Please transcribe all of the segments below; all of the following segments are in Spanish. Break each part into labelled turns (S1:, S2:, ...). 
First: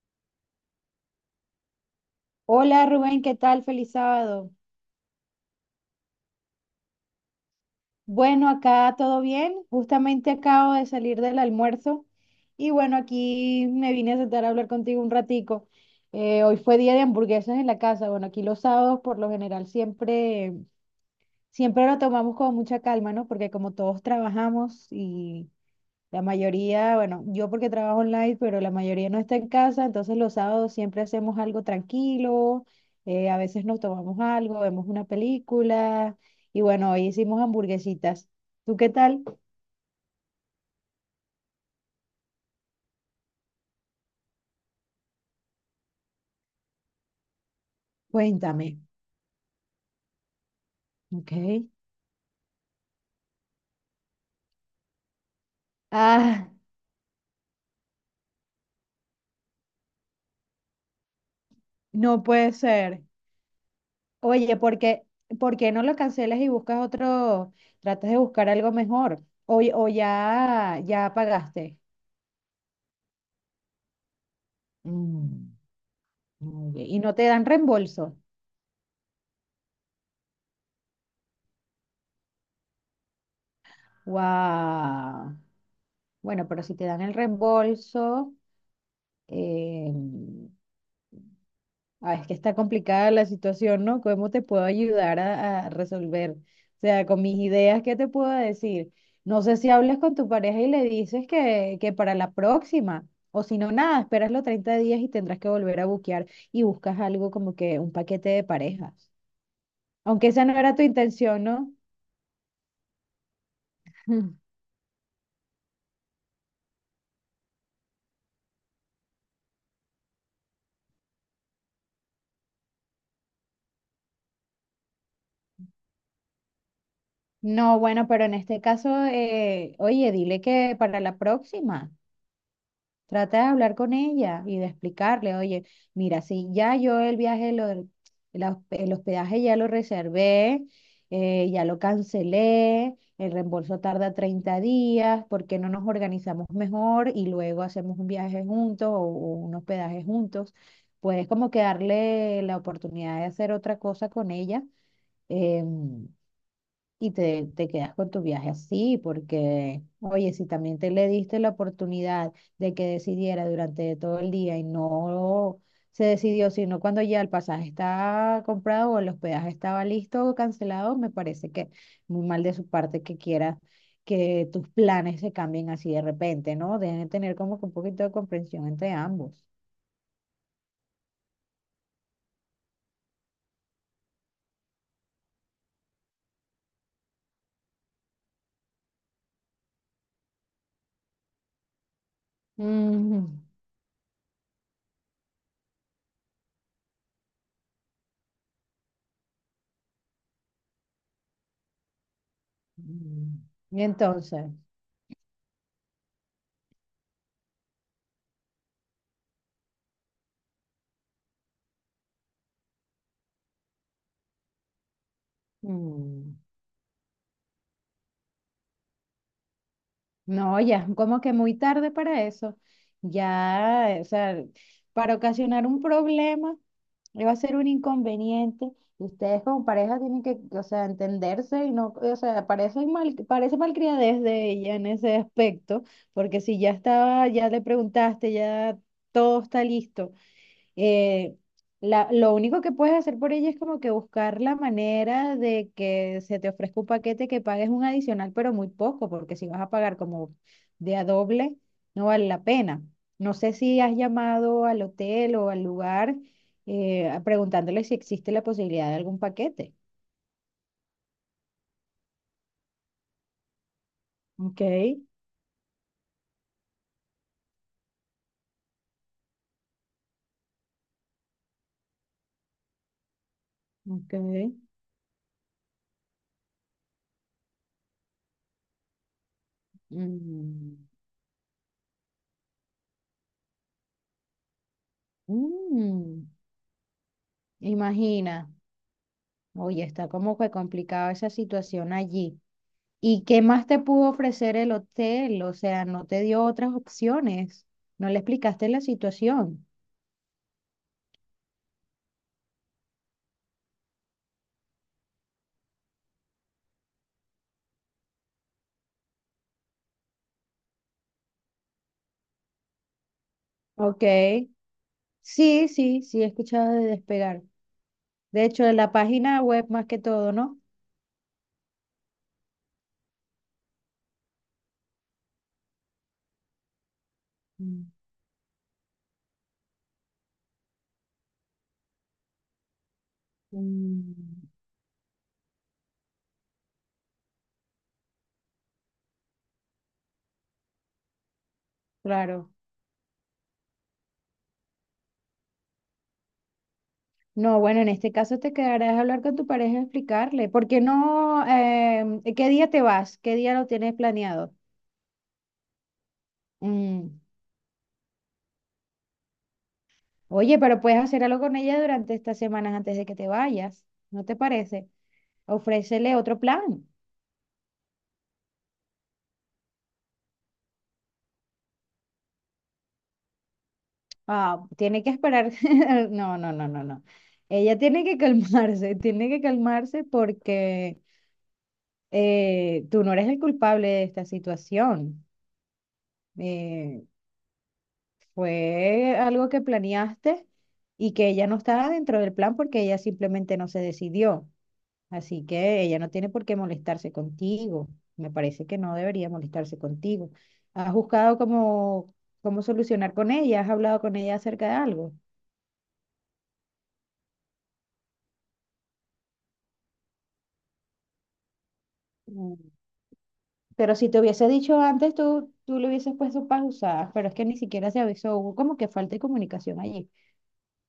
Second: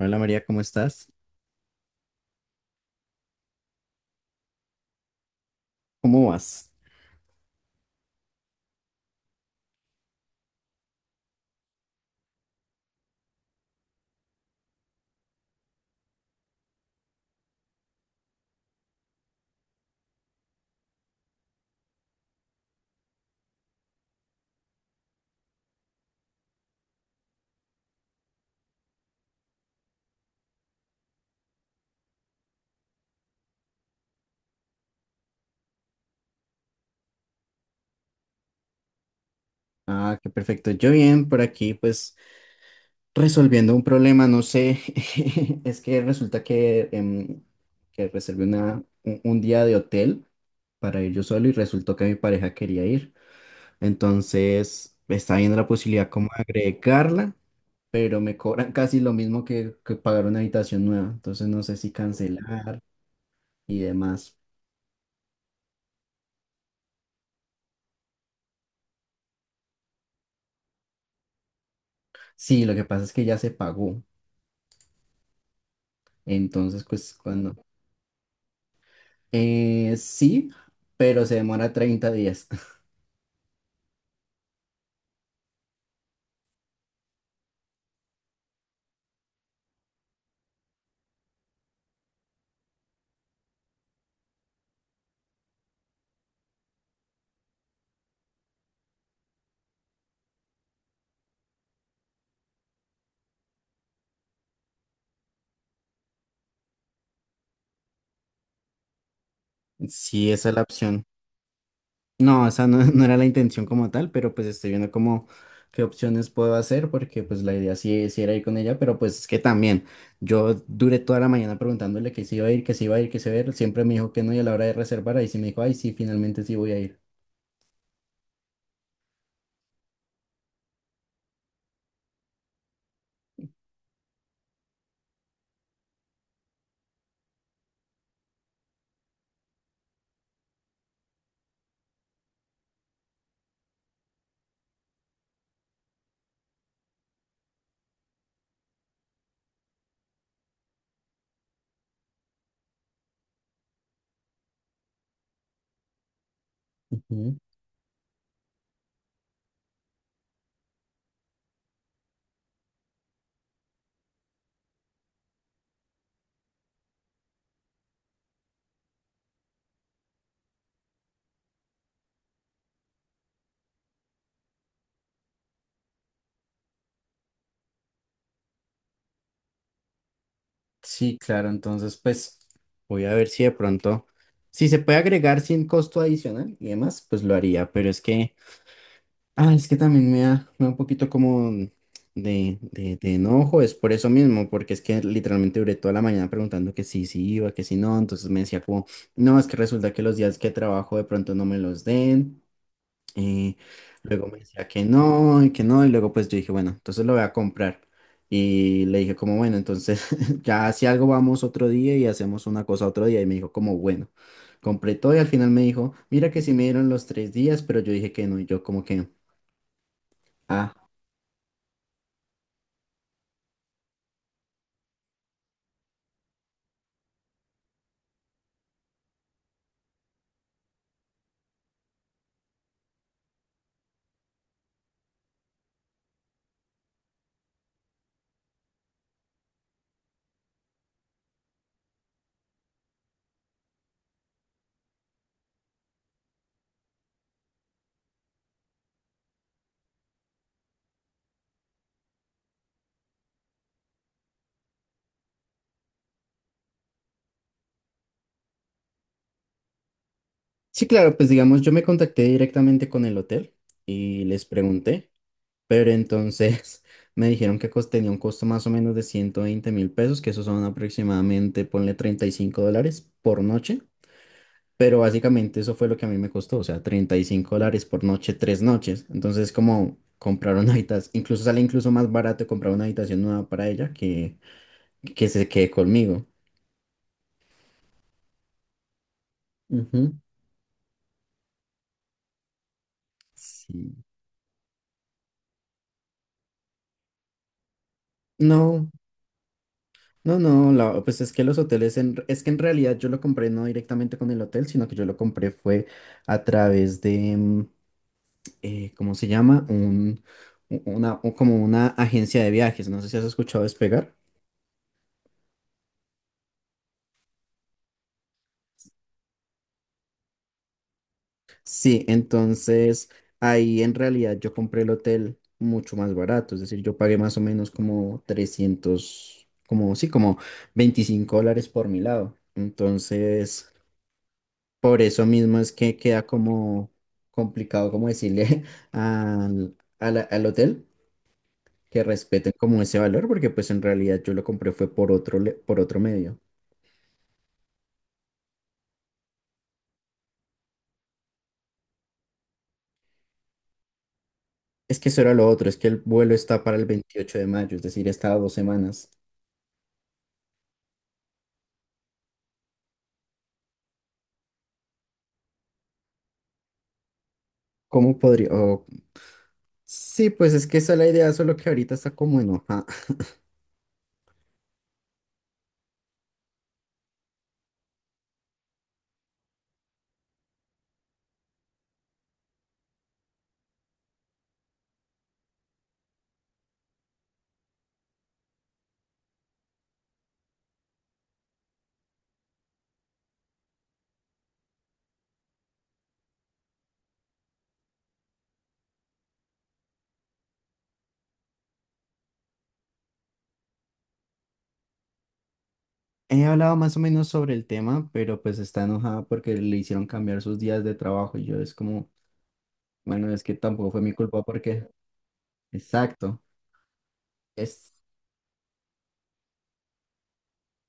S1: Hola María, ¿cómo estás?
S2: Hola Rubén, ¿qué tal? Feliz sábado.
S1: ¿Cómo vas?
S2: Bueno, acá todo bien. Justamente acabo de salir del almuerzo y bueno, aquí me vine a sentar a hablar contigo un ratico. Hoy fue día de hamburguesas en la casa. Bueno, aquí los sábados por lo general siempre, siempre lo tomamos con mucha calma, ¿no? Porque como todos trabajamos y la mayoría, bueno, yo porque trabajo online, pero la mayoría no está en casa, entonces los sábados siempre hacemos algo tranquilo, a veces nos tomamos algo, vemos una película y bueno, hoy hicimos hamburguesitas. ¿Tú qué tal?
S1: Ah, qué perfecto. Yo bien, por aquí pues resolviendo un problema, no sé, es que resulta que, que reservé
S2: Cuéntame.
S1: un día de hotel para ir yo
S2: Ok.
S1: solo y resultó que mi pareja quería ir. Entonces está viendo la posibilidad como de
S2: Ah,
S1: agregarla, pero me cobran casi lo mismo que pagar una habitación nueva. Entonces no sé si
S2: no puede
S1: cancelar
S2: ser.
S1: y demás.
S2: Oye, ¿por qué no lo cancelas y buscas otro, tratas de buscar algo mejor? O ya, ya pagaste.
S1: Sí, lo que pasa es que ya se pagó.
S2: Mm, muy
S1: Entonces,
S2: bien. Y
S1: pues
S2: no te dan
S1: cuando...
S2: reembolso.
S1: Sí, pero se demora 30 días.
S2: Wow. Bueno, pero si te dan el reembolso, eh, ah, es que está complicada la situación, ¿no? ¿Cómo te puedo ayudar a resolver? O sea, con mis ideas, ¿qué te puedo decir? No sé si hablas con tu pareja y le dices que para la próxima, o si no, nada, esperas los 30 días y tendrás que volver a buquear y buscas algo como que un paquete de parejas. Aunque
S1: Sí,
S2: esa
S1: esa es
S2: no
S1: la
S2: era tu
S1: opción.
S2: intención, ¿no?
S1: No, esa no, no era la intención como tal, pero pues estoy viendo como qué opciones puedo hacer, porque pues la idea sí, sí era ir con ella, pero pues es que también yo duré toda la mañana preguntándole que si iba a ir, que si iba a ir, que si iba a ir, siempre me dijo que no y a la hora de reservar ahí sí me dijo, ay, sí, finalmente sí voy a ir.
S2: No, bueno, pero en este caso, oye, dile que para la próxima. Trata de hablar con ella y de explicarle, oye, mira, si ya yo el viaje, el hospedaje ya lo reservé, ya lo cancelé, el reembolso tarda 30 días, ¿por qué no nos organizamos mejor y luego hacemos un viaje juntos o un hospedaje juntos? Puedes como que darle la oportunidad de hacer otra cosa con ella. em, y
S1: Ujú.
S2: te quedas con tu viaje así, porque, oye, si también te le diste la oportunidad de que decidiera durante todo el día y no se decidió, sino cuando ya el pasaje está comprado o el hospedaje estaba listo o cancelado, me parece que muy mal de su parte que quiera que tus planes se cambien así de repente, ¿no? Deben de tener como que un poquito de comprensión entre ambos.
S1: Sí, claro, entonces pues voy a ver si de pronto, si se puede agregar sin costo adicional y demás, pues lo haría, pero es que... Ah, es que también me da un poquito como de
S2: Mm,
S1: enojo, es por eso mismo, porque es que literalmente duré toda la mañana preguntando que sí, sí iba, que sí no, entonces me decía como, no, es que resulta que los días que trabajo de pronto no me los den,
S2: mm.
S1: eh,
S2: Y
S1: luego me
S2: entonces,
S1: decía que no, y luego pues yo dije, bueno, entonces lo voy a comprar, y le dije como, bueno, entonces ya si algo vamos otro día y hacemos una cosa otro día, y me dijo como, bueno, compré todo y al final me dijo, mira
S2: mm,
S1: que sí me dieron los 3 días, pero yo dije que no, y yo como que...
S2: no,
S1: Ah.
S2: ya, es como que muy tarde para eso. Ya, o sea, para ocasionar un problema, va a ser un inconveniente. Y ustedes como pareja tienen que, o sea, entenderse y no, o sea, parece mal, parece malcriadez de ella en ese aspecto, porque si ya estaba, ya le preguntaste, ya todo está listo, eh, lo único que puedes hacer por ella es como que buscar la manera de que se te ofrezca un paquete que pagues un adicional, pero muy poco, porque si vas a pagar como de a doble, no vale la pena. No sé si has llamado al hotel o al lugar, preguntándole si existe la posibilidad de algún paquete.
S1: Sí, claro, pues digamos, yo me contacté directamente con el hotel y les
S2: Ok,
S1: pregunté, pero entonces me dijeron que tenía un costo más o menos de 120.000 pesos, que esos son aproximadamente, ponle 35 dólares por noche,
S2: ok.
S1: pero básicamente eso fue lo que a mí me costó, o sea, 35 dólares por noche, 3 noches. Entonces, como comprar una
S2: Mm,
S1: habitación, incluso sale incluso más barato comprar una habitación nueva para ella que se quede conmigo.
S2: mm. Imagina. Oye, está
S1: Ujú.
S2: como que complicada esa situación allí. ¿Y qué más te
S1: Sí.
S2: pudo ofrecer el hotel? O sea, no te dio otras opciones. No le explicaste la
S1: No.
S2: situación.
S1: No, no, pues es que los hoteles, es que en realidad yo lo compré no directamente con el hotel, sino que yo lo compré fue a través de, ¿cómo se llama? Un, u- una, o como una agencia de viajes, no sé si has escuchado
S2: Ok.
S1: Despegar.
S2: Sí, sí, sí, he escuchado de Despegar. De hecho, en la página web más que todo, ¿no?
S1: Sí, entonces ahí en realidad yo compré el hotel mucho más barato, es decir, yo pagué más o menos
S2: Mm,
S1: como 300 como sí, como 25 dólares por mi lado. Entonces...
S2: mm,
S1: Por eso mismo es que queda como complicado como decirle al hotel que
S2: claro.
S1: respeten como ese valor, porque pues en realidad yo lo compré fue por otro, por otro medio.
S2: No, bueno, en este caso te quedarás a hablar con tu pareja y explicarle. ¿Por qué no? ¿Qué día te vas? ¿Qué día lo tienes planeado?
S1: Es que eso era lo otro, es que el vuelo está para el
S2: Mm.
S1: 28 de mayo, es decir, está a 2 semanas.
S2: Oye, pero puedes hacer algo con ella durante estas semanas antes de que te vayas. ¿No te parece? Ofrécele otro plan.
S1: ¿Cómo podría? Sí, pues es que esa es la idea, solo que ahorita está como enojada.
S2: Ah, tiene que esperar. No, no, no, no, no. Ella tiene que calmarse, tiene que calmarse porque tú no eres el culpable de esta situación. Eh, fue algo que planeaste y que ella no estaba dentro del plan porque ella simplemente no se decidió. Así que ella no tiene por qué molestarse contigo. Me parece que no debería molestarse contigo. ¿Has buscado cómo solucionar con ella? ¿Has hablado con ella acerca de algo?
S1: He hablado más o menos sobre el tema, pero pues está enojada porque le hicieron cambiar sus días de trabajo y yo es como,
S2: Mm.
S1: bueno, es que tampoco
S2: Pero
S1: fue
S2: si
S1: mi
S2: te
S1: culpa
S2: hubiese dicho
S1: porque...
S2: antes, tú le hubieses
S1: Exacto.
S2: puesto pausadas, pero es que ni siquiera se avisó, hubo como que falta de comunicación allí.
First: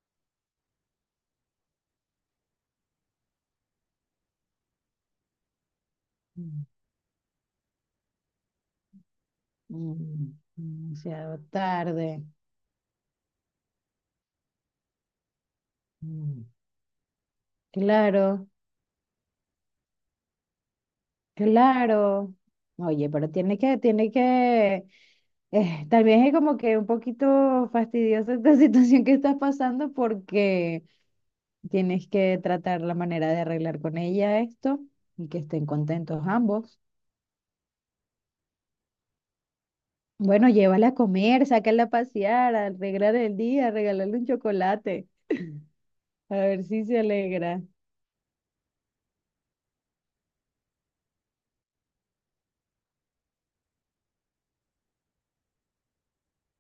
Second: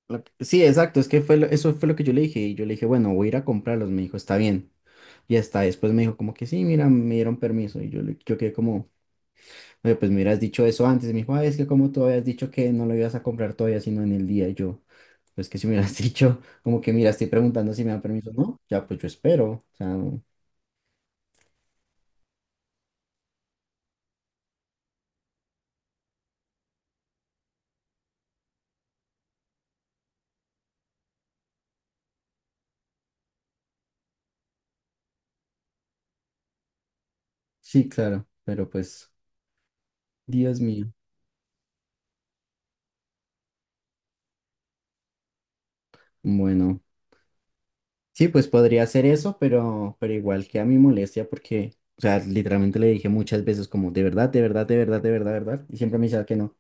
S1: Sí, exacto, es que fue eso fue lo que yo le dije y yo le dije, bueno, voy a ir a comprarlos, me dijo, está bien. Y hasta después me dijo como que sí,
S2: Mm,
S1: mira, me dieron permiso y yo, yo quedé como, "Oye, pues me
S2: mm.
S1: hubieras dicho eso antes". Y me dijo,
S2: Demasiado
S1: "Ay, es que como tú
S2: tarde.
S1: habías dicho que no lo ibas a comprar todavía, sino en el día". Y yo, pues que si me hubieras dicho
S2: Mm.
S1: como que, mira, estoy preguntando si me dan permiso o
S2: Claro,
S1: no, ya pues yo espero. O sea, no.
S2: claro. Oye, pero tiene que, tal vez es como que un poquito fastidiosa esta situación que estás pasando porque tienes que tratar la manera de arreglar con ella esto y que estén contentos ambos.
S1: Sí, claro, pero pues,
S2: Bueno,
S1: Dios
S2: llévala
S1: mío,
S2: a comer, sácala a pasear, arreglarle el día, regalarle un chocolate, a ver
S1: bueno.
S2: si se alegra.
S1: Sí, pues podría hacer eso, pero igual que a mi molestia, porque, o sea, literalmente le dije muchas veces como, de verdad, de verdad, de verdad, de verdad, verdad, y siempre me decía que no.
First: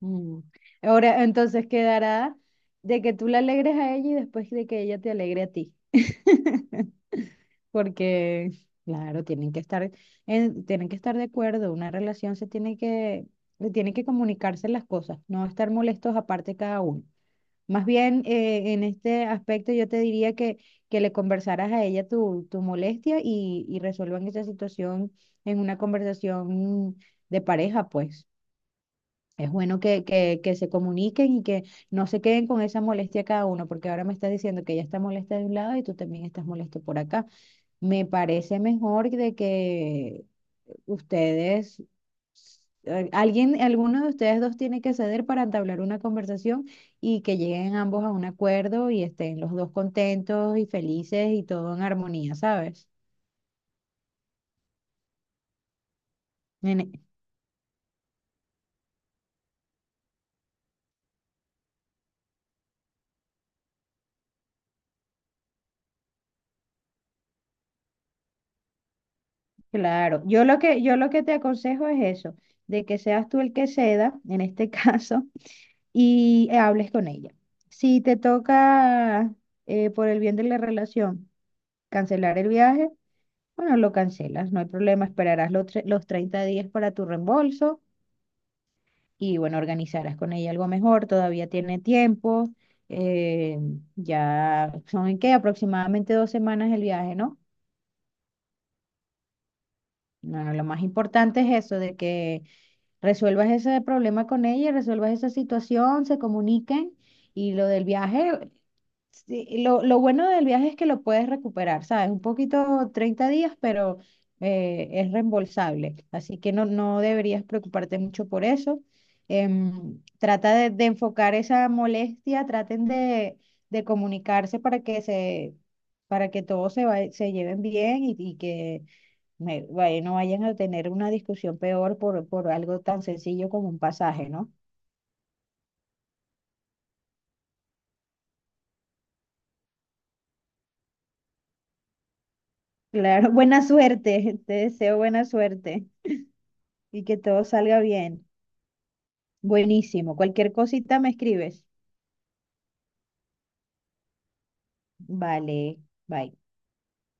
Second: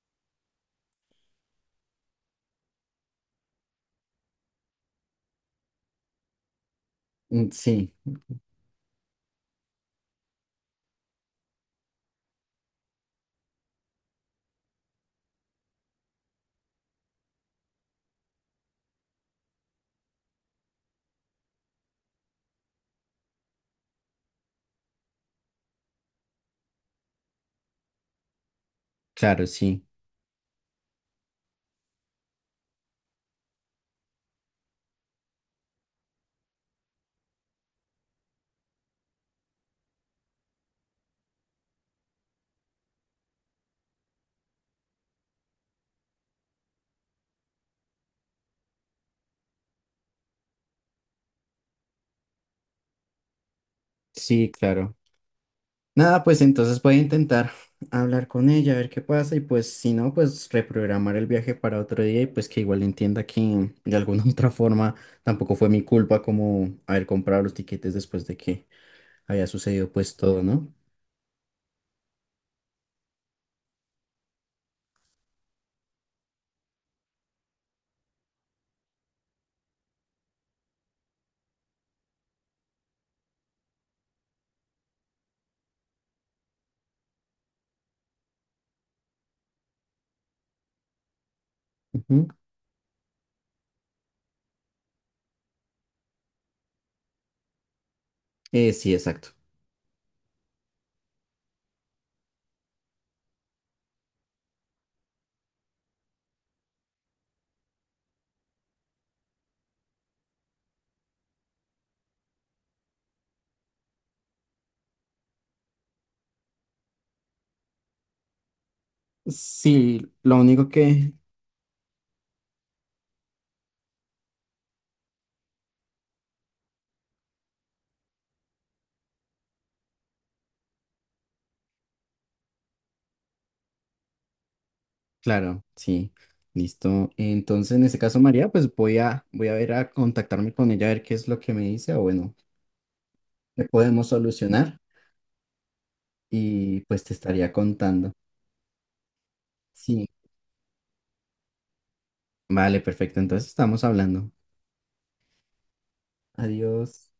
S2: Mm. Ahora, entonces quedará de que tú la alegres a ella y después de que ella te alegre a ti.
S1: Mm, sí,
S2: Porque, claro, tienen que estar de acuerdo, una relación se tiene que comunicarse las cosas, no estar molestos aparte cada uno. Más bien, en este aspecto yo te diría que le conversaras a ella tu molestia y resuelvan esa situación en una conversación de pareja, pues.
S1: claro,
S2: Es bueno
S1: sí,
S2: que se comuniquen y que no se queden con esa molestia cada uno, porque ahora me estás diciendo que ella está molesta de un lado y tú también estás molesto por acá. Me parece mejor de que ustedes, alguien, alguno de ustedes dos tiene que ceder para entablar una conversación y que lleguen ambos a un acuerdo y estén los dos contentos y felices y todo en armonía, ¿sabes?
S1: sí, claro. Nada, pues entonces voy a
S2: En-
S1: intentar hablar con ella, a ver qué pasa, y pues si no, pues reprogramar el viaje para otro día y pues que igual entienda que de alguna otra forma tampoco fue mi culpa como haber comprado los tiquetes después de que había sucedido pues
S2: claro,
S1: todo,
S2: yo lo
S1: ¿no?
S2: que, yo lo que te aconsejo es eso, de que seas tú el que ceda, en este caso, y hables con ella. Si te toca, por el bien de la relación, cancelar el viaje. Bueno, lo cancelas, no hay problema, esperarás los 30 días para tu reembolso y bueno, organizarás con ella algo mejor, todavía tiene
S1: Ujú.
S2: tiempo, eh, ya son en qué, aproximadamente 2 semanas el viaje, ¿no?
S1: Sí, exacto.
S2: Bueno, lo más importante es eso, de que resuelvas ese problema con ella, resuelvas esa situación, se comuniquen y lo del viaje. Sí, lo bueno del viaje es que lo puedes recuperar, ¿sabes? Un poquito 30 días, pero es reembolsable. Así que no, no deberías preocuparte mucho por eso.
S1: Sí,
S2: Em,
S1: lo
S2: trata
S1: único
S2: de
S1: que,
S2: enfocar esa molestia, traten de comunicarse para que se, para que todos se, se lleven bien y que no vayan a tener una discusión peor por algo tan sencillo como un pasaje, ¿no?
S1: claro, sí. Listo. Entonces, en este caso, María, pues voy a ver a contactarme con ella a ver qué es lo que me dice o bueno,
S2: Claro, buena
S1: qué podemos
S2: suerte, te
S1: solucionar
S2: deseo buena suerte.
S1: y pues
S2: Y
S1: te
S2: que todo
S1: estaría
S2: salga
S1: contando.
S2: bien.
S1: Sí.
S2: Buenísimo. Cualquier cosita me escribes.
S1: Vale, perfecto. Entonces estamos hablando.
S2: Vale, bye.
S1: Adiós.